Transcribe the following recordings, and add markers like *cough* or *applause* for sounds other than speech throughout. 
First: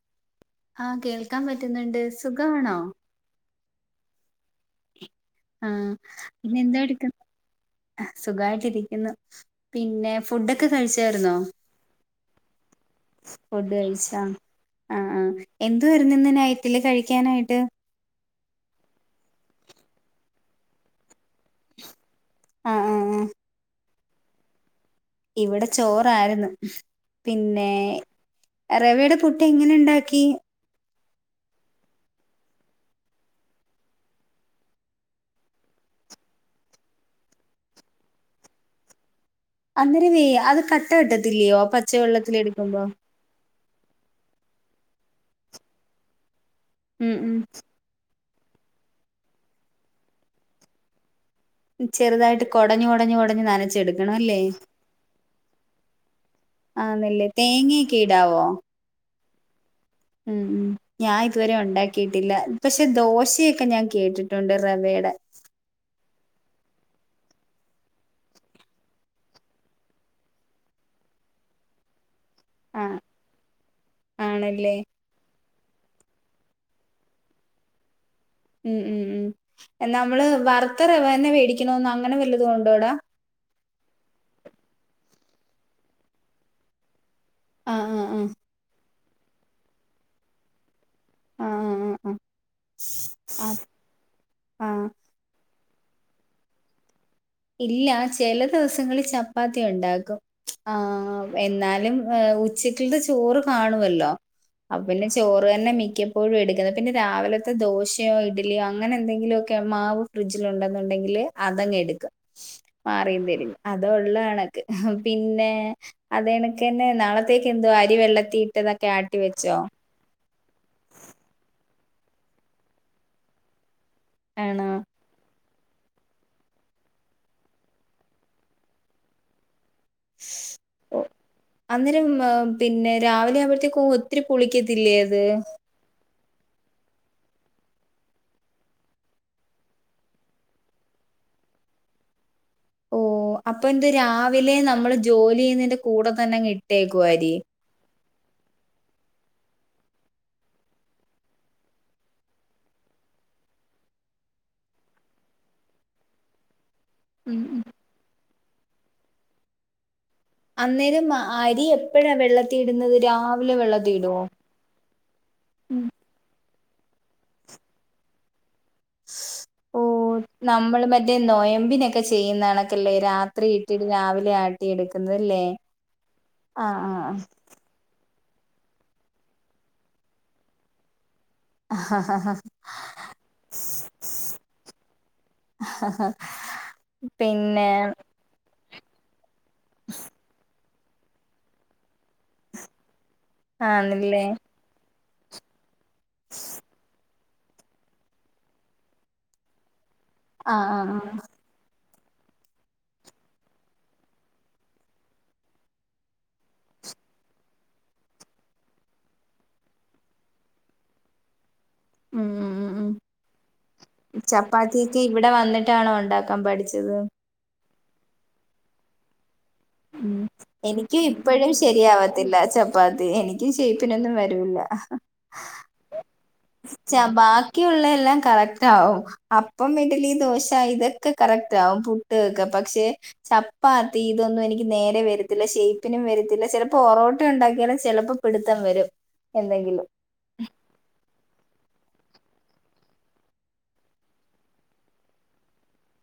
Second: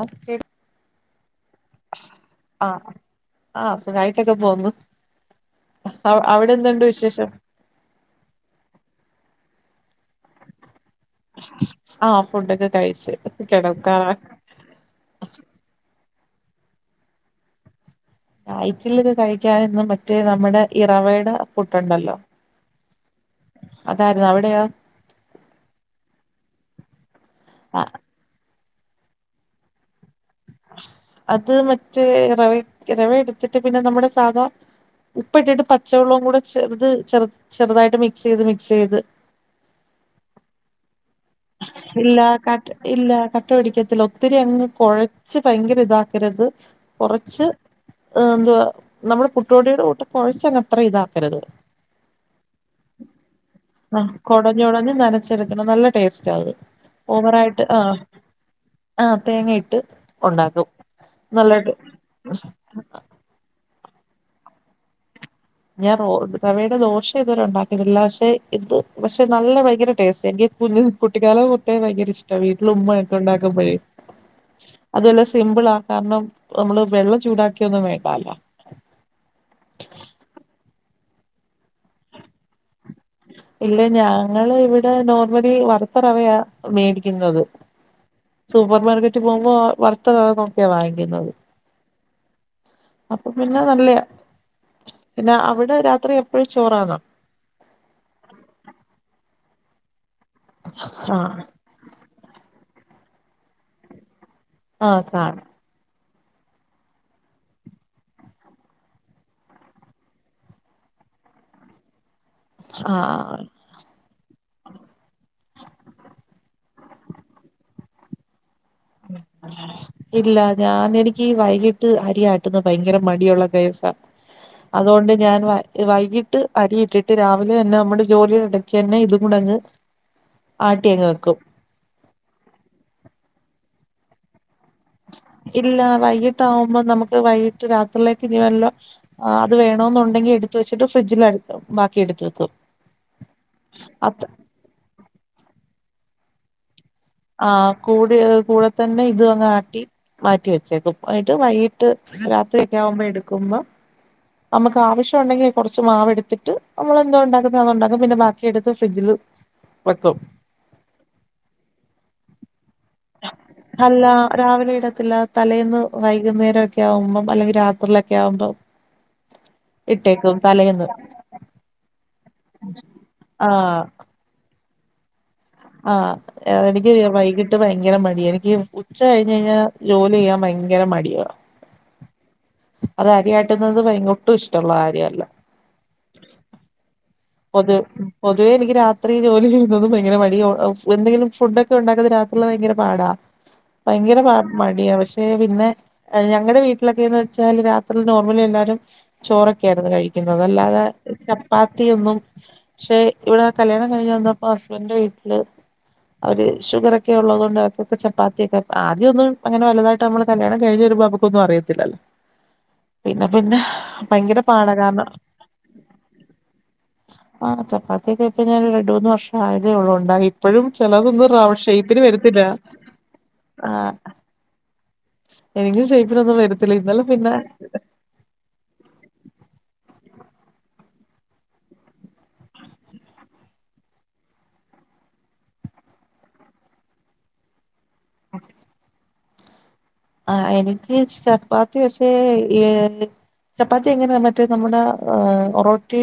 ഓ K ആഹ കേൾക്കാൻ പറ്റുന്നുണ്ട് സുഖാണോ ആഹ് ആഹ് സുഖായിട്ടൊക്കെ പോവുന്നു ആഹ അവിടെ പിന്നെ എന്താ എന്തുണ്ട് എട്ക്കുന്നു വിശേഷം സുഖമായിട്ടിരിക്കുന്നു പിന്നെ ഫുഡൊക്കെ കഴിച്ചായിരുന്നോ ആഹ് ഫുഡൊക്കെ കഴിച്ച് ഫുഡ് കിടക്കാറാ കഴിച്ചാ ആ ആ എന്തുവായിരുന്നു ഇന്ന് നൈറ്റില് കഴിക്കാനായിട്ട് നൈറ്റിൽ കഴിക്കാനിന്ന് മറ്റേ നമ്മുടെ ഇ റവേട പുട്ടുണ്ടല്ലോ ആഹ് ആഹ് ആഹ് അതാർന്നു അവിടെയോ ഇവിടെ ചോറായിരുന്നു പിന്നേ ആ, റവയുടെ പുട്ട് എങ്ങനെ ഇണ്ടാക്കി അത് മറ്റേ റവേ റവ എടുത്തിട്ട് പിന്നെ നമ്മുടെ സാധാ ഉപ്പ് ഇട്ടിട്ട് പച്ചവെള്ളവും കൂടെ ചെറുത് ചെർ ചെറുതായിട്ട് മിക്സെയ്ത് മിക്സെയ്ത് അന്നേരം വേ അത് കട്ട കെട്ടത്തില്ലയോ ഇല്ല പച്ചവെള്ളത്തിൽ കട്ട എടുക്കുമ്പോ ഇല്ല കട്ട പിടിക്കത്തില്ല ഒത്തിരി അങ്ങ് കൊഴച്ച് ഭയങ്കര ഇതാക്കരുത് ഉം ഉം കൊറച്ച് ഏഹ് എന്തുവാ നമ്മള് പുട്ട് പൊടിയുടെ കൂട്ട് കൊഴച്ചങ്ങ് അത്ര ഇതാക്കരുത് ചെറുതായിട്ട് കൊടഞ്ഞു കൊടഞ്ഞു കൊടഞ്ഞു ആഹ് നനച്ചെടുക്കണം അല്ലേ കൊടഞ്ഞ് കൊടഞ്ഞ് നനച്ചെടുക്കണം നല്ല ടേസ്റ്റ് ആന്നല്ലേ ഓവറായിട്ട് ആഹ് തേങ്ങയൊക്കെ ഇടാവോ ആഹ തേങ്ങയിട്ട് ഉം ഉണ്ടാക്കും ഉം ഞാൻ ഇതുവരെ നല്ലായിട്ട് ഒണ്ടാക്കിയിട്ടില്ല പക്ഷെ ദോശയൊക്കെ ഞാൻ കേട്ടിട്ട് ട്ടുണ്ട് റെവേടെ ഞാൻ റോ റവയുടെ ദോശ ഇതുവരെ ഒണ്ടാക്കിയിട്ടില്ല പക്ഷെ ഇത് പക്ഷെ നല്ല ഭയങ്കര ടേസ്റ്റ് എനിക്ക് കുഞ്ഞ് കുട്ടിക്കാലം തൊട്ടേ ഭയങ്കര ഇഷ്ട്ടാ വീട്ടില് ആഹ് ഉമ്മയൊക്കെ ഉണ്ടാക്കുമ്പഴേ ആണല്ലേ അതും അല്ല സിമ്പിളാ കാരണം നമ്മള് വെള്ളം ചൂടാക്കയൊന്നും വേണ്ടാല്ലോ ഉം ഉം ഉം എന്നാ നമ്മള് വറുത്ത റവന്നെ വേടിക്കണോന്ന് അങ്ങനെ വല്ലതും ഒണ്ടോടാ? ഇല്ല ഞങ്ങള് ഇവിടെ നോർമലി വറുത്ത റവയാ മേടിക്കുന്നത് ആഹ് ആഹ് സൂപ്പർ മാർക്കറ്റ് പോകുമ്പോ വറുത്ത റവ നോക്കിയാ വാങ്ങിക്കുന്നത് ആഹ് ആഹ് ആഹ് ആഹ് അപ്പൊ പിന്നെ നല്ലയാ ആഹ് പിന്നെ അവിടെ രാത്രി എപ്പഴും ചോറാന്നോ ഇല്ല ചെല ദിവസങ്ങളി ചപ്പാത്തി ഒണ്ടാക്കും ആഹ് ആഹ് എന്നാലും ഏഹ് ഉച്ചക്കൽത്തെ ചോറ് കാണുവല്ലോ അപ്പ ആഹ് പിന്നെ കാണാം ചോറ് തന്നെ മിക്കപ്പ് പ്പോഴുവെടുക്കുന്നത് പിന്നെ രാവിലത്തെ ദോശയോ ഇഡ്ഡലിയോ അങ്ങനെ എന്തെങ്കിലൊക്കെ മാവ് ഫ്രിഡ്ജിൽ ഒണ്ടെന്നുണ്ടെങ്കില് അതങ്ങ് എട്ക്കും മാറിയും ആഹ് തിരിഞ്ഞ് അത് ഒള്ള കണക്ക് പിന്നെ അത് കണക്കെന്നെ നാളത്തേക്ക് എന്തുവാ അരി വെള്ളത്തി ഇട്ടതൊക്കെ ആട്ടി ഉ വെച്ചോ ഇല്ല ഞാനെനിക്ക് ഈ വൈകിട്ട് അരിയാട്ട്ന്നെ ഭയങ്കര മടിയുള്ള കേസാ ആണോ അതോണ്ട് ഞാൻ വ വൈകിട്ട് അരിയിട്ടിട്ട് രാവിലെ തന്നെ നമ്മടെ ജോലി എടയ്ക്ക് തന്നെ ഇതും കൂടങ്ങ് ആട്ടി ഓ അങ്ങ് വെക്കും അന്നേരം ഏം പിന്നെ രാവിലെ ആവ്മ്പഴ്ത്തേക്കും ഒത്തിരി പൊളിക്കത്തില്ലേ അത് ഇല്ല വൈകിട്ട് ആവുമ്പോ നമുക്ക് വൈകിട്ട് രാത്രിയിലേക്ക് ഇനി വല്ലോ ആഹ് അത് വേണോന്ന് ഒണ്ടെങ്കി എടുത്ത്‌ വെച്ചിട്ട് ഫ്രിഡ്ജിൽ ബാക്കി എടുത്തുവെക്കും ഓ അപ്പൊ എന്ത് രാവിലെ നമ്മള് ജോലി ചെയ്യുന്നതിന്റെ കൂടെ തന്നെ അങ്ങ് ഇട്ടേക്കുവോ അരി? ആഹ് കൂടെ കൂടെ തന്നെ ഇതും അങ്ങ് ആട്ടി മാറ്റി വെച്ചേക്കും എന്നിട്ട് വൈകിട്ട് രാത്രി ഒക്കെ ആകുമ്പോ എടുക്കുമ്പോ നമ്മക്ക് ആവശ്യം ഒണ്ടെങ്കി കൊറച്ച് മാവ് എടുത്തിട്ട് നമ്മളെന്തോ ഉം ഒണ്ടാക്കുന്നത് ഉം അതുണ്ടാക്കും പിന്നെ ബാക്കി ക്കി എടുത്ത് ഫ്രിഡ്ജിലും വെക്കും അന്നേരം മ അരി എപ്പഴാ വെള്ളത്തി ഇടുന്നത് രാവിലെ വെള്ളത്തി അല്ല ഇടുവോ രാവിലെ ഇടത് ത്തില്ല ഉം തലേന്ന് വൈകുന്നേരം ഒക്കെ ആവുമ്പോം അല്ലെങ്കിൽ രാത്രിയിലൊക്കെ ആകുമ്പോ ഓഹ് ഓഹ് നമ്മള് മറ്റേ നൊയമ്പിനൊക്കെ ചെയ്യുന്ന കണക്കല്ലേ രാത്രി ആഹ് ഇട്ടിട്ട് രാവിലെ ആട്ടി ട്ടി എടുക്കുന്നത് ല്ലേ ആഹ് എ എനിക്ക് വൈകിട്ട് ട്ട് ഭയങ്കര മടിയാ എനിക്ക് ഉച്ച കഴിഞ്ഞ് കഴിഞ്ഞാൽ ജോലി ചെയ്യാൻ ഭയങ്കര മടിയാ ഹാ ഹാ ഹാ അത് അരിയാട്ടുന്നത് ഭയങ്ക് ഒട്ടും ഇഷ്ടമുള്ള കാര്യല്ല ആഹ ഹ പൊതുവെ പൊതുവേ എനിക്ക് രാത്രി ജോലി ചെയ്യുന്നതും ഭയങ്കര മടിയാ ഒ എ എന്തെങ്കിലും ഫുഡ് ഒക്കെ ഒണ്ടാക്കുന്നത് രാത് ഉള്ള ഭയങ്കര പാടാ ഭയങ്കര ആണല്ലേ പാട് മടിയാ പക്ഷെ പിന്നെ ഏഹ് ഞങ്ങടെ വീട്ടിലെക്കേന്ന് വെച്ചാല് രാത്രി നോർമലി എല്ലാരും ചോറൊക്കെ ആയിരുന്നു കഴി പിന്നെ ഒന്നു ആഹ് അല്ലാതെ ആഹ് ആഹ് ചപ്പാത്തി ഒന്നും പക്ഷെ ഇവിടെ കല്യാണം കഴിഞ്ഞ് വന്നപ്പോ ഹസ്ബന്റിന്റെ വീട്ടില് അവര് ഷുഗർ ഒക്കെ ഒള്ളത് കൊണ്ട് അവർക്ക് ഒക്കെ ചപ്പാത്തിയൊക്കെ ആദ്യം ഒന്നും അങ്ങനെ വലുതായിട്ട് നമ്മൾ കല്യാണം കഴിഞ്ഞു വരുമ്പോ നമ്മക്ക് ഇപ്പോന്നും അറിയത്തില്ലല്ലോ ഉം ഉം ഉം ഉം പിന്നെ പിന്നെ ഭയങ്കര പാട കാരണം റ്റാണോ ഉണ്ടാക്കാം പഠിച്ചത് ആ ചപ്പാത്യോക്കെ ഇപ്പൊ ഞാൻ രണ്ട് മൂന്ന് വർഷം ആയതെഉള്ളൂട്ടാ ഉം ഇപ്പഴും എനിക്കും ചിലതൊന്നും ഇപ്പഴും റൗണ്ട് ഷെയ്പ്പില് ശരിയാവത്തില്ല വരത്തില്ല. ആഹ് ഇല്ലാ ഹ് ഹ വരത്തില്ല ച ഇന്നലെ പിന്നെ ബാക്കിയുള്ള എല്ലാം കറക്റ്റ് ആവും. അപ്പം ഇഡ്ഡ്ലി ദോശ ഇതൊക്കെ കറക്റ്റ് ആവും. പുട്ട് ഒക്കെ. പക്ഷെ ചപ്പാത്തി ഇതൊന്നും എനിക്ക് നേരെ വെരത്തില്ല ഷെയിപ്പിനും വെരത്തില്ല ചിലപ്പോ ഒറോട്ട ഉണ്ടാക്കിയാലും ചെലപ്പോ പിടുത്തം വരും. എന്തെങ്കിലും ആ എനിക്ക് ചപ്പാത്തി പക്ഷേ ഈ ചപ്പാത്തി എങ്ങനെ മറ്റേ നമ്മുടെ ഒറോട്ടി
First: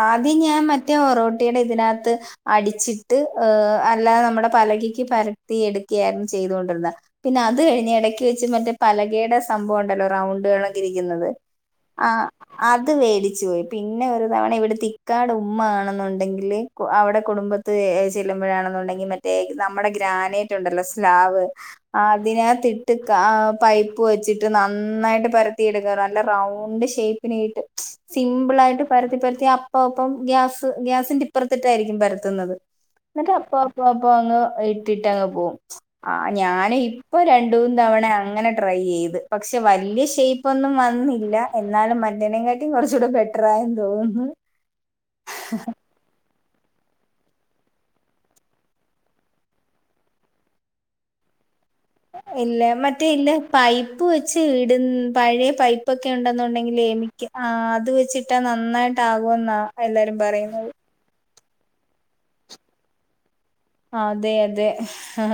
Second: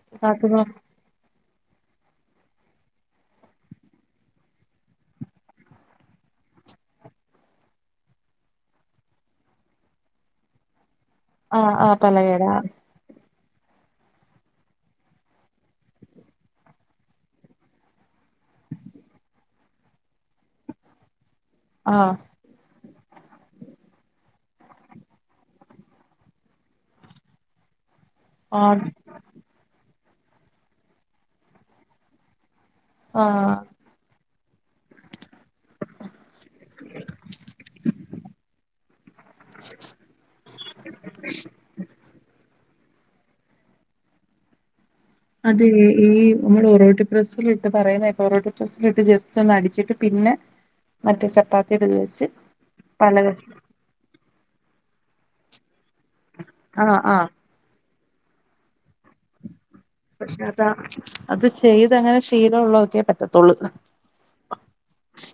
ആദ്യം ഇതാക്കുന്ന ഞാൻ മറ്റേ ഒറോട്ടീടെ ഇതിനകത്ത് അടിച്ചിട്ട് അ് അല്ലാതെ നമ്മുടെ പലകക്ക് പരത്തി എടുക്കുകയായിരുന്നു ചെയ്തുകൊണ്ടിരുന്നെ. പിന്നെ അത് കഴിഞ്ഞ് എടക്ക് വെച്ച് മറ്റേ പലകേടെ സംഭവം ഉണ്ടല്ലോ റൗണ്ട്കളൊക്കെ ഇരിക്കുന്നത്. ആഹ് ആഹ് അ പലകേടെ അത് വേടിച്ചു പോയി പിന്നെ ഒരു നമ്മളെ ഇവിട്ത്തെ ഇക്കാടെ ഉമ്മ ആണെന്നുണ്ടെങ്കിൽ അവിടെ കുടുംബത്ത് ചെല്ലുമ്പോഴാണെന്നുണ്ടെങ്കിൽ മറ്റ് തെക്ക് നമ്മുടെ ഗ്രാനേറ്റ് ഉണ്ടല്ലോ സ്ലാവ് ആഹ് അതിനകത്ത് ഇട്ട് ട്ട് ആ പൈപ്പ് വെച്ചിട്ട് നന്നായിട്ട് പരത്തി എടുക്കാറ് നല്ല റൗണ്ട് ഷേയ്പ്പിന് കിട്ടും ആഹ് സിംമ്പിളായിട്ട് *unintelligible* അത്തിപ്പറ്റിഅപ്പപ്പം ഗ്യാസ്ഗ്യാസിന്റെ ഇപ്പറ്ത്തിട്ടായിരിക്കും പരത്തുന്നത് ആഹ് എന്നിട്ട്അപ്പം അപ്പൊ അപ്പൊ അങ്ങ് ഇട്ടിട്ട് അങ്ങ്പോകും. ആ ഞാന് ഇപ്പൊ രണ്ട് മൂന്ന് തവണ അങ്ങനെ ട്രൈ യ്ചെയ്ത് പക്ഷെ വലിയ ഷേയ് പ്പൊന്നും വന്നില്ല എന്നാലും മറ്റീനെകാട്ടിം കൊറ്ച്ചൂടെ ബെട്ട്റായെന്ന് തോന്നുന്നു. അത് എ *unintelligible* ഈ നമ്മൾ ഒറോട്ടി പ്രസ്സിലിട്ട് പറയുന്ന ഒറോട്ടി പ്രസ്സിലിട്ട് ജസ്റ്റൊന്ന് അടിച്ചിട്ട് പിന്നെ മറ്റേ ചപ്പാത്തി ഇട്ല് ഇല്ല മറ്റേ ഇല്ല പൈപ്പ് വെച്ച് ഇടും പഴെ പൈപ്പ് പൈപ്പൊക്കെ ഉണ്ടെന്നുണ്ടെങ്കിലേ എനിക്ക് ആഹ് അത് വെച്ചിട്ടാ നന്നായിട്ട് ആകും എന്നാ. പക്ഷെ അതാ അത് ചെയ്തങ്ങനെ ശീലള്ളോർക്കെ പറ്റത്തുള്ളൂ. അതെ അതെ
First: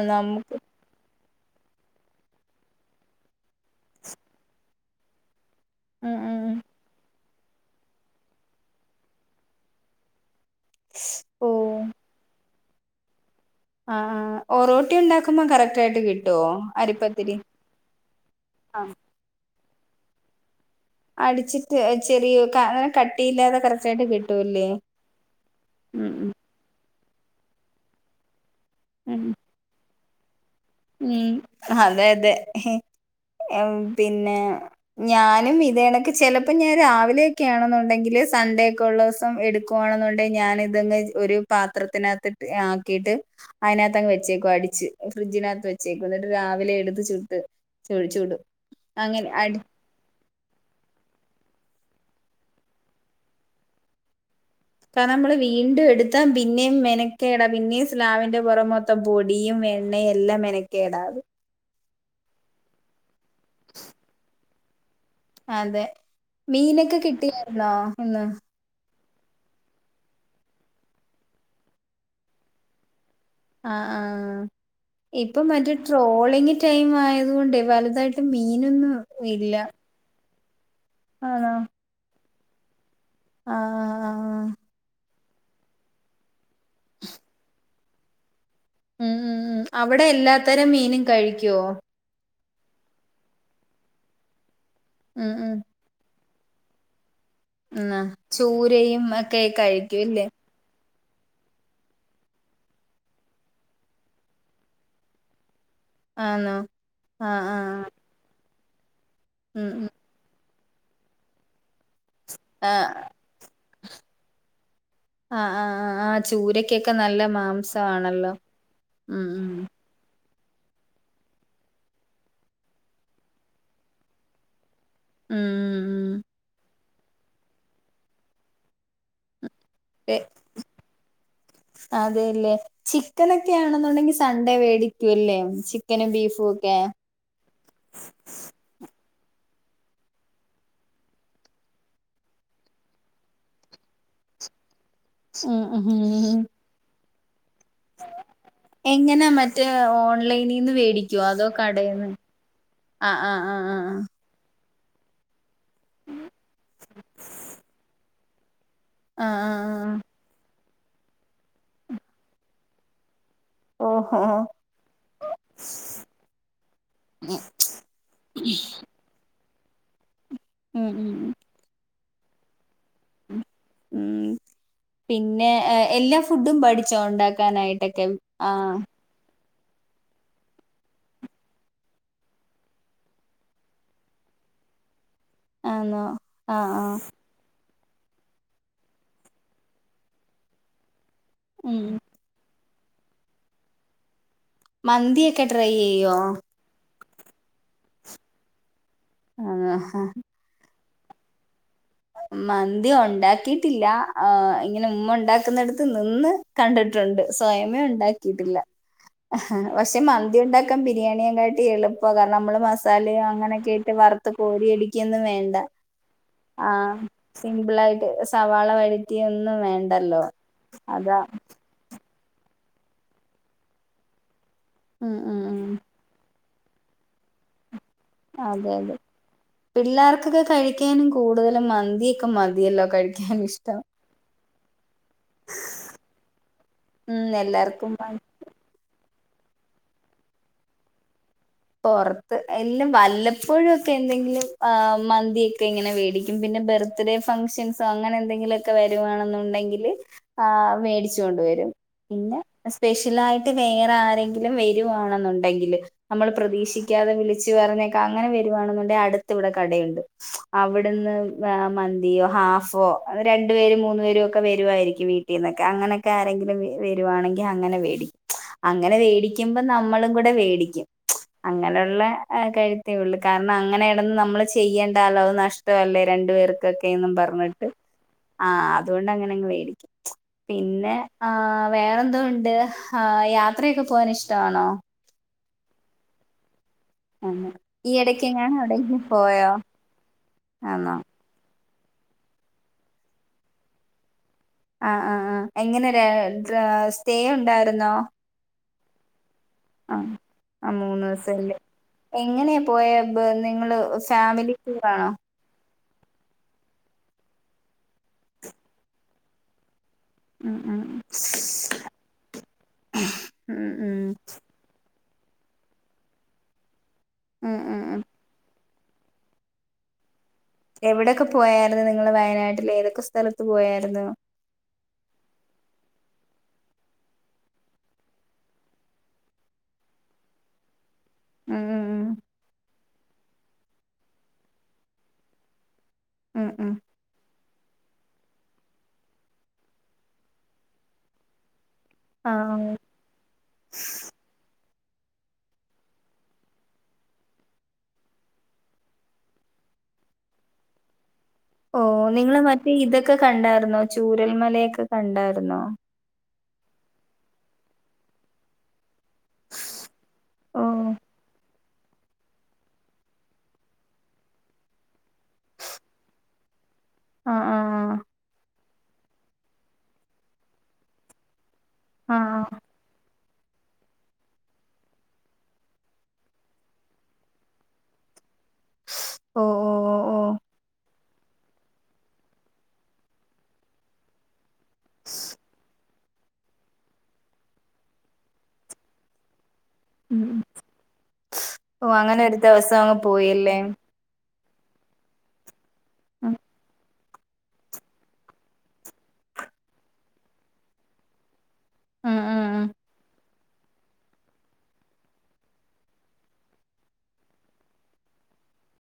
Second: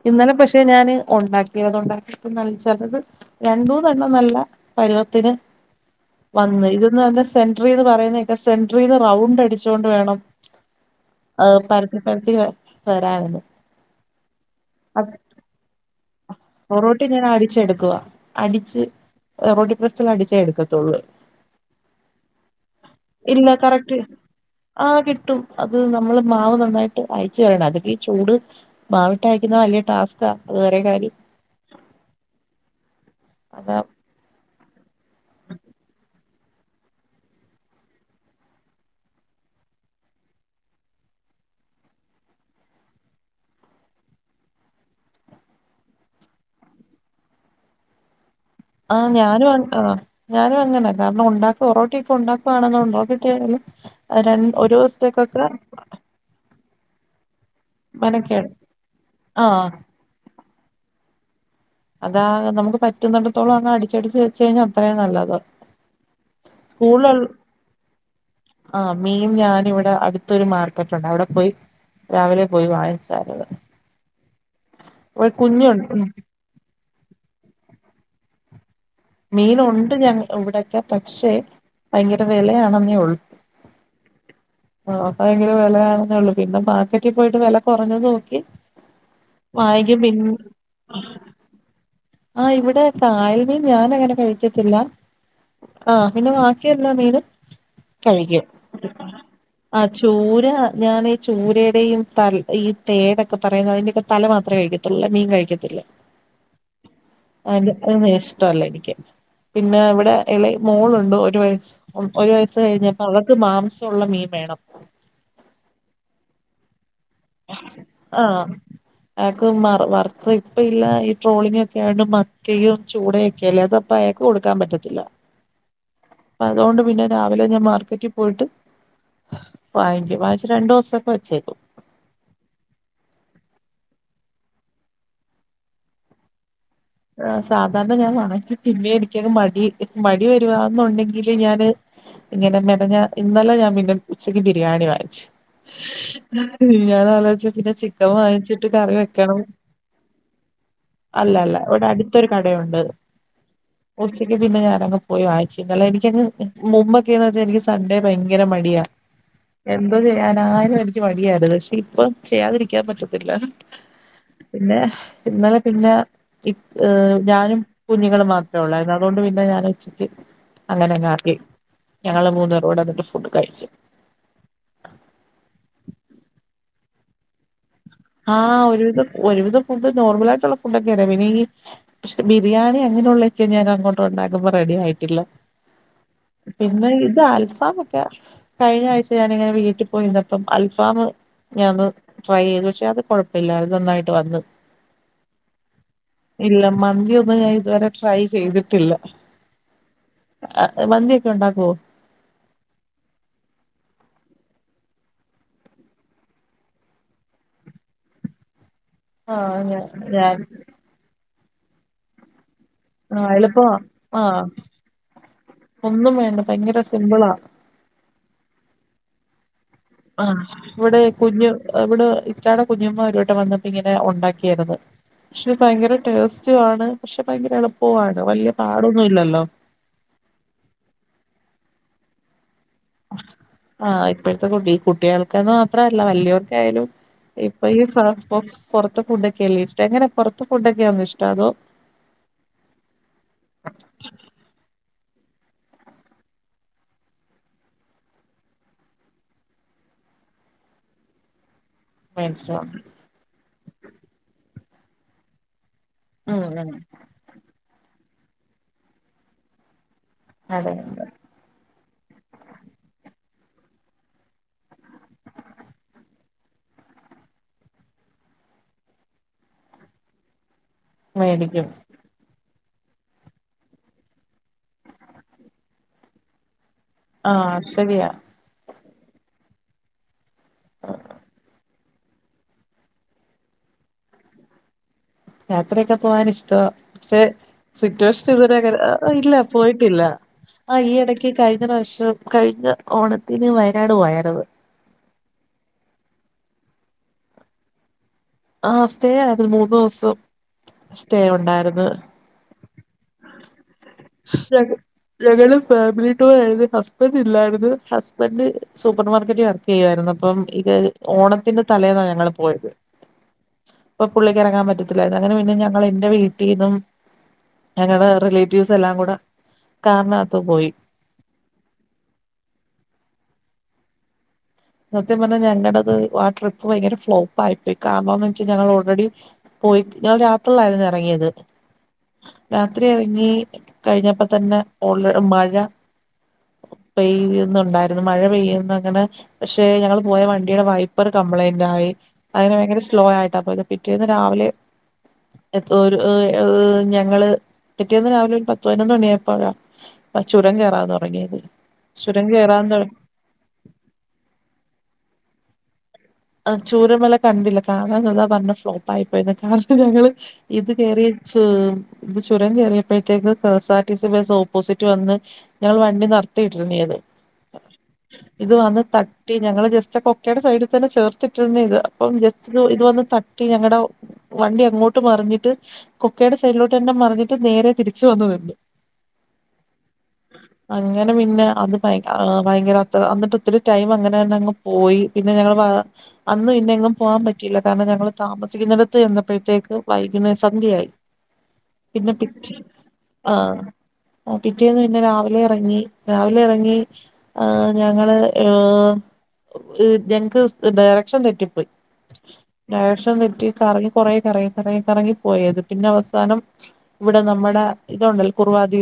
ഇന്നലെ നമുക്ക് പക്ഷെ ഞാന് ഒണ്ടാ ഉണ്ടാക്കിയിട്ട് നല്ലത് ചെലത് രണ്ടൂന്നെണ്ണം നല്ല പരുവത്തിന് ഉം ഉം വന്ന് ഇതന്ന് പറഞ്ഞാ സെന്ററീന്ന് പറയുന്നേക്കാം സെന്ററീന്ന് റൗണ്ട് അടിച്ചുകൊണ്ട് വേണം അ് ഓഹ് പരത്തി പരത്തി വരായിര്ന്ന് ആഹ് ഒറോട്ടി ഉണ്ടാക്കുമ്പോ കറക്റ്റായിട്ട് കി ഒറോട്ടി ഞാൻ അടിച്ചെടുക്കുവാ. ആ അടിച്ച് ഒറോട്ടി പ്രസ്സിൽ അടിച്ചാ എടുക്കത്തുള്ളൂ. അടിച്ചിട്ട് ചെറിയ അ് ഇല്ല കട്ടിയില്ലാതെ കറക്റ്റാ? കറക്റ്റ് യിട്ട് കിട്ടൂല്ലേ ആഹ് കിട്ടും. അത് ഉം നമ്മള് ഉം മാവ് നന്നായിട്ട് അയച്ചു വരണം അതിപ്പൊ ഈ ചൂട് ഉം മാവിട്ട് അയക്കുന്ന വലിയ ടാസ്കാ അത് വേറെ കാര്യം. ഉം അതെ അതെ അ്ഹ് എം അതാ പിന്നെ ഞാനും ഇതേണക്ക് ചെലപ്പോ ഞാൻ രാവിലെയൊക്കെയാണെന്നുണ്ടെങ്കില് സൺഡേ ഒക്കെ ഉള്ള ദിവസം എടുക്കും. പോണെന്നുണ്ടേ ഞാൻ ഇതങ്ങ് ഒരു പാത്രത്തിനകത്ത് ആക്കീട്ട് അയിനകത്തങ്ങ് വെച്ചേക്കുവാ അടിച്ച്. ഫ്രിഡ്ജിനക വെച്ചേക്കും ന്നിട്ട് രാവിലെ എടുത്ത് ചുട്ട് ചുടും. ആഹ് അങ്ങനെ ഞാനും അടി അ ആഹ് ഞാനും അങ്ങനെ കാരണം ഉണ്ടാക്ക ഒറോട്ടിയൊക്കെ ഉണ്ടാക്കുകയാണെന്ന ഉണ്ടോട്ടിട്ടാലും. രണ്ട് ഒരു ദിവസത്തേക്കൊക്ക ത്തം പിന്നേം മെനക്കേടാ പിന്നേം സ്ലാവിന്റെ മെനക്കേട് പുറം മൊത്തം പൊടിയും ആഹ് എണ്ണേം എല്ലാം മെന കേടാവും. അതാ നമുക്ക് പറ്റുന്നണ്ടിത്തോളം അങ്ങ് അടിച്ചടിച്ച് വെച്ചെഴിഞ്ഞാ അത്രെം നല്ലത്. അതെ മീനൊക്കെ കിട്ടിയാരുന്നോ ഇന്ന് ആഹ് മീൻ ഞാനിവിടെ അടുത്തൊരു മാർക്കറ്റ് ഉണ്ട് അവിടെ പോയി രാവിലെ പോയി വാങ്ങിച്ചാരുന്ന് ആഹ് ആഹ് ഇപ്പൊ മറ്റേ കുഞ്ഞുണ്ട് ട്രോളിംഗ് ടൈം ആയതുകൊണ്ട് വലുതായിട്ട് മീനൊന്നും ഇല്ല മീൻ ഉണ്ട് ഞങ്ങ ഇവിടൊക്കെ പക്ഷെ ആണോ ഭയങ്കര വിലയാണെന്നേ ഉള്ളു ആഹ് ആഹ് ആഹ് ഭയങ്കര വിലയാണെന്നേ ഉള്ളു പിന്നെ മാർക്കറ്റിൽ പോയിട്ട് വിലക്കുറഞ്ഞത് നോക്കി ഉം ഉം ഉം വാങ്ങിക്കും അവിടെ പിൻ എല്ലാത്തരം മീനും കഴിക്കുവോ ആഹ് ഇവിടെ കായൽ മീൻ ഞാൻ അങ്ങനെ കഴിക്കത്തില്ല ഉം ഉം ആഹ് പിന്നെ ബാക്കിയെല്ലാ മീനും ന്നാ കഴിക്കും ചൂരയും ഒക്കെ ആഹ് കഴിക്കുംല്ലേ ചൂരാ ഞാനേ ചൂരയുടെയും ത ഈ തേടൊക്കെ പറയുന്ന അതിന്റെയൊക്കെ തല മാത്രമേ കഴിക്കത്തുള്ളൂ മീൻ കഴിക്കത്തില്ല ആന്നോ ആഹ് ആഹ് അതൊന്നും ഇഷ്ടമല്ല എനിക്ക് ഉം പിന്നെ ഉം ഇവിടെ ഇളേ മോളുണ്ട് ഒരു വയസ് ഒരു വയസ്സ് ആഹ് കഴിഞ്ഞപ്പം അവൾക്ക് മാംസമുള്ള മീൻ വേണം ആഹ് ആഹ് ആഹ് ചൂരക്കൊക്കെ നല്ല മാംസമാണല്ലോ ആഹ് ഉം അതൊക്കെ ഉം മാറി മാറി അത് ഇപ്പം ഇല്ല ഈ ട്രോളിങ്ങ് ഒക്കെ ആയോണ്ട് മത്തിയും ചൂടയൊക്കെയല്ലേ അതപ്പം അയാക്ക് കൊടുക്കാൻ പറ്റത്തില്ല ഉം ഉം അതുകൊണ്ട് പിന്നെ രാവിലെ ഞാൻ മാർക്കറ്റിൽ പോയിട്ട് വാങ്ങിച്ച് വാങ്ങിച്ച് രണ്ടു ദിവസൊക്കെ വെച്ചേക്കും അതേല്ലേ ചിക്കനൊക്കെയാണെന്നുണ്ടെങ്കിൽ സൺഡേ മേടിക്കൂല്ലേ ചിക്കനും ബീഫും ഒക്കെ ആഹ് സാധാരണ ഞാൻ *unintelligible* പിന്നെ എനിക്ക് മടി മടി വരുവാന്നുണ്ടെങ്കില് ഞാന് ഇങ്ങനെ മെനഞ്ഞാ ഇന്നലെ ഞാൻ പിന്നെ ഉച്ചക്ക് ബിരിയാണി വാങ്ങി *unintelligible* മിനിഞ്ഞാന്ന് ആലോചിച്ച് പിന്നെ ചിക്കൻ വാങ്ങിച്ചിട്ട് കറി എങ്ങനാ വെക്കണം മറ്റേ ഓൺലൈനിന്ന് വേടിക്കുവോ അല്ല അതോ അല്ല ഇവടെ കടേന്ന് അടുത്തൊരു കടയുണ്ട് ആഹ് ആഹ് ആഹ് പിന്നെ പിന്നെ ഞാനങ്ങ് പോയി വാങ്ങിച്ച് ഇന്നലെ എനിക്കങ്ങ് മുമ്പൊക്കെയന്ന് വെച്ചാ എനിക്ക് സൺണ്ടേ ഭയങ്കര മടിയാ ആഹ് ആഹ് എന്തോ ആഹ് ചെയ്യാനായാലും എനിക്ക് മടിയാണ് പക്ഷെ ഇപ്പ ചെയ്യാതിരിക്കാൻ പറ്റത്തില്ല ഓഹോ പിന്നെ ഇന്നലെ പിന്നെ ഏഹ് ഞാനും കുഞ്ഞുങ്ങളും മാത്രമേ ഉള്ളായിരുന്നു അതുകൊണ്ട് പിന്നെ ഞാൻ ഉച്ചക്ക് ഉം അങ്ങനെങ്ങാക്കി ഉം ഞങ്ങള് മൂന്നൂപേരും കൂടെ എന്നിട്ട് ഫുഡ് കഴിച്ചു ഉ പിന്നെ എല്ലാ ഫുഡും പഠിച്ചോ ഉണ്ടാക്കാനായിട്ടൊ ആഹ് ഒരുവിധം ഒരുവിധം ഫുഡ് നോർമൽ ആയിട്ടുള്ള ഫുടൊക്കെ അറിയാ പിന്നെ ഈ പക്ഷെ ബിരിയാണി അങ്ങനെയുള്ളതൊക്കെ ഞാൻ അങ്ങോട്ട് ഇണ്ടകുമ്പോ റെഡി ആയിട്ടില്ല ആന്നോ ആഹ് പിന്നെ ആഹ് ഇത് അൽഫാമൊക്ക കഴിഞ്ഞ ആഴ്ച ഞാനിങ്ങനെ വീട്ടിൽ പോയിരുന്നപ്പം അൽഫാം ഞാൻ ഉം ഒന്ന് ട്രൈ ചെയ്ത് പക്ഷെ അത് കുഴപ്പയിലായിരുന്നു അത് നന്നായിട്ട് വന്നു മന്തിയൊക്കെ ട്രൈ ചെയ്യോ ഇല്ല മന്തി ഒന്നും ഞാൻ ഇതുവരെ ട്രൈ ചെയ്തിട്ടില്ല ആഹ് മന്തിയൊക്കെ ഉണ്ടാക്കുവോ മന്തി ഉണ്ടാക്കിട്ടില്ല ആഹ് ഇങ്ങനെ ഉമ്മ ഉണ്ടാക്കുന്നിടുത്ത് നിന്ന് കണ്ടിട്ടുണ്ട് സ്വയമേ ഉണ്ടാക്കിയിട്ടില്ല ആഹ് ഞ പക്ഷെ ഞാൻ മന്തി ഉണ്ടാക്കാൻ ബിരിയാണിയെകാട്ടി എളുപ്പം അതാണ് നമ്മള് മസല് ആഹ് എളുപ്പവാ അങ്ങനെയൊക്കെയിട്ട് വറുത്ത് ആഹ് കോരി എടുക്കൊന്നും വേണ്ട ഒന്നും വേണ്ട ഭയങ്കര ആഹ സിമ്പിളാ സിപിള് ആയിട്ട് സവാള വഴിറ്റിയ ഒന്നും വേണ്ട ആഹ് ഇവിടെ കുഞ്ഞു ഇവിടെ ഇത്തായുടെ കുഞ്ഞമ്മ ഒരുവട്ടം വന്നപ്പോ ഇങ്ങനെ ഉണ്ടാക്കിരുന്നു ആഹ് ആഹ് ത് ഭയങ്കര ടേസ്റ്റണ് പക്ഷെ ഭയങ്കര എളുപ്പവുമാണ് വലിയ അതെ അതെ പാടൊന്നും ഇല്ലല്ലോ പിള്ളേർക്കൊക്കെ കഴിക്കാനും കൂടുതലും മന്തിയൊക്കെ മതിയല്ലോ കഴിക്കാനും ഇഷ്ടം ആ ഇപ്പോഴത്തെ കുട്ടിയാൾക്കന്ന് മാത്രല്ല വലിയവർക്ക ആയാലും ഉം ഇപ്പൊ ഈ എല്ലാർക്കും മ പൊറത്ത് ഫുഡൊക്ക അല്ലേ ഇഷ്ടം എങ്ങനെ പൊറത്തെ ഫുഡൊക്കെയാണോ ഇഷ്ടം അതോ പൊറത്ത് എല്ല വല്ലപ്പോഴക്കെ എന്തെങ്കിലും മന്തിയൊക്കെ ഇങ്ങനെ മേടിക്കും പിന്നെ ബർത് ബർത്ത്ഡേ ഫംഗ്ഷൻസോ അങ്ങനെ എന്തെങ്കിലുമൊക്കെ വരുവാണെന്നുണ്ടെങ്കിൽ ആ മേടിച്ചു കൊണ്ടുവരും പിന്നെ മേടിച്ചോ സ്പെഷ്യലായിട്ട് വേറെ ആരെങ്കിലും വരുവാണെന്നുണ്ടെങ്കില് നമ്മൾ ഉം ഉം പ്രതീക്ഷിക്കാതെ വിളിച്ചു പറഞ്ഞേക്കെ അങ്ങനെ വരുവാണെന്നുണ്ടെിൽ അടുത്തിവിടെ കടയുണ്ട് അതെ അതെ അവിടുന്ന് മന്തിയോ ഹാഫോ രണ്ടു പേരും മൂന്നു പേരും ഒക്കെ വരുവായിരിക്കും വീട്ടിൽന്നൊക്കെ അങ്ങനെ ആരെങ്കിലും വരുവാണെങ്കിൽ അങ്ങനെ വേടിക്കും അങ്ങനെ വേ ടിക്കുമ്പോൾ നമ്മളും കൂടെ വേ ടിക്കും മേടിക്കും അങ്ങനെയുള്ള കഴുത്തേയോള്ളൂ കാരണം അങ്ങനെ ഇടന്ന് നമ്മൾ ചെയ്യേണ്ടല്ലോ അത് നഷ്ടമല്ലേ രണ്ടു പേർക്ക് എന്തൊക്കന്ന് ആഹ് പറഞ്ഞിട്ട് ശരിയാ ആഹ അതുകൊണ്ട് അങ്ങനെങ്ങ് മേടിക്കും പിന്നെ ആ വേറെ എന്തോ ഉണ്ട് ആഹ് യാത്രയൊക്കെ പോവാൻ ഇഷ്ടമാണോ യാത്രയൊക്കെ പോവാൻ ഇഷ്ടവാ പക്ഷെ ആന്ന് ഈ സിറ്റുവേഷൻ ഇടയ്ക്കെങ്ങാണ് ഇതുവരെ എവിടെയെങ്കിലും ഇല്ല പോയോ പോയിട്ടില്ല ആ ഈ ആന്നോ ഇടക്ക് കഴിഞ്ഞ വർഷം കഴിഞ്ഞ ഓണത്തിന് വയനാട് പോയത് ആ ആ ആ എങ്ങനെ സ്റ്റേ ഉണ്ടായിരുന്നോ ആഹ് സ്റ്റേ ആയിരുന്നു മൂന്ന് ആ ദിവസം ആ മൂന്ന് സ്റ്റേ ദിവസല്ലേ ഉണ്ടായിരുന്നു എങ്ങനെയാ പോയെ നിങ്ങള് ഫാമിലി ഞങ്ങ ടൂറാണോ ഞങ്ങള് ഫാമിലി ടൂർ ആയിരുന്നു. ഹസ്ബൻഡറ് ഇല്ലായിരുന്നു. ഹസ്ബൻഡ് സൂപ്പർ മാർക്കറ്റിൽ വർക്ക് ചെയ്യായിരുന്നു. അപ്പം ഉം ഇത് ഉം ഉം ഓണത്തിന്റെ തലേന്നാണ് ഞങ്ങൾ പോയത്. ഉം ഇപ്പൊ പുള്ളിക്കാരൻ ഇറങ്ങാൻ പറ്റത്തില്ലായിരുന്നു അങ്ങനെ പിന്നെ ഞങ്ങൾ എന്റെ വീട്ടിൽന്നും ഉം ഉം ഉം ഞങ്ങളുടെ റിലേറ്റീവ്സ് എല്ലാം കൂടെ കാറിനകത്ത് പോയി. എവിടെയൊക്കെ പോയായിരുന്നു നിങ്ങള് വയനാട്ടിൽ ഏതൊക്കെ സ്ഥലത്ത് പോയായിരുന്നു. സത്യം പറഞ്ഞാ ഞങ്ങളടത് ആ ട്രിപ്പ് ഭയങ്കര ഫ്ലോപ്പയി പോയി കാരണം ന്തന്ന്ന് വെച്ചാൽ ഞങ്ങൾ ഓൾറെഡി പോയി ഞാൻ രാത്രിലായിരുന്നു ഇറങ്ങിയത് ഉം ഉം രാത്രി ഇറങ്ങി കഴിഞ്ഞപ്പോ തന്നെ ഓള് മഴ ഉ ഉ പെയ്യുന്നുുണ്ടായിരുന്നു മഴ പെയ്യുന്നു അങ്ങനെ പക്ഷെ ഞങ്ങള് പോയ വണ്ടിയുടെ വൈപ്പർ കംപ്ലൈന്റ് ആയി അങ്ങനെ ആഹ് ഭയങ്കര സ്ലോ ആയിട്ടാ പോയത് പിറ്റേന്ന് രാവിലെ ഒരു ഒ ഒ ഞങ്ങള് പിറ്റേന്ന് രാവിലെ ഒരു പത്ത് പതിനൊന്ന് മണിയായപ്പോഴാ ആ ചുരം കയറാൻ തുടങ്ങിയത്. ഓ ചുരം നിങ്ങള് മറ്റേ കേറാൻ ഇതൊക്കെ കണ്ടായിരുന്നോ ചൂരൽമലയൊക്കെ കണ്ടായിരുന്നോ ആ ചൂരമല കണ്ടില്ല കാണാൻ നിന്ന തെന്നെ ഫ്ലോ അയിപ്പോയിന്ന കാരണം ഞങ്ങള് ഓ ഇത് കേയറിച്ച് ഇത് ചുരം കയറിയപ്പോഴത്തേക്ക് K S R T C bus opposite വന്ന് ഞങ്ങൾ വണ്ടി ആഹ് *unintelligible* ആഹ് ഇത് വന്ന് തട്ടി ഞങ്ങള് ജസ്റ്റ് കൊക്കയുടെ സൈഡിൽ തന്നെ ചേർ ട്ട ഇത് അപ്പം ആഹ് ജസ്റ്റ് ഇത് വന്ന് തട്ടി ഞങ്ങളടെ വണ്ടി അങ്ങോട്ട് മറിഞ്ഞിട്ട് കൊക്കയുടെ സൈഡിലോട്ട് തെന്നെ മറിഞ്ഞിട്ട് നേരെ തിരിച്ചു വന്നു നിന്നു. ഓ ഓ ഓ ഓ അങ്ങനെ പിന്നെ അത് ഭയങ്കര അന്ന് ഒത്തിരി ടൈം അങ്ങനെ അങ് പോയി പിന്നെ ഞങ്- അന്ന് പിന്നെ എങ്ങും പോകാൻ പറ്റിയില്ല കാരണം ഞങ്ങള് താമസിക്കുന്നിടത്ത് ചെന്നപ്പോഴത്തേക്ക് ഉം വൈകുന്നേ ഉം. സന്ധ്യയായി ഓ പിന്നെ അങ്ങനെ ഒരു ദിവസം *unintelligible* അങ്ങ് പോയില്ലേ ആഹ് ആഹ് പിറ്റേന്ന് പിന്നെ രാവിലെ ഇറങ്ങി ഉം രാവിലെ ഇറങ്ങി ആഹ് ഞങ്ങള് ഹ് ഞങ്ങക്ക് ഡയറക്ഷൻ തെറ്റും. ഉം ഉം *unintelligible* ഉം. ഡയറെക്ഷൻതെട്ടി കറങ്ങി കുറ കറങ്ങി കറങ്ങി കറങ്ങി പോയത് പിന്നെ അവസാനം ഇവിടെ നമ്മുടെ ഇതൊണ്ടല്ല കുറുവാ ദ്വീ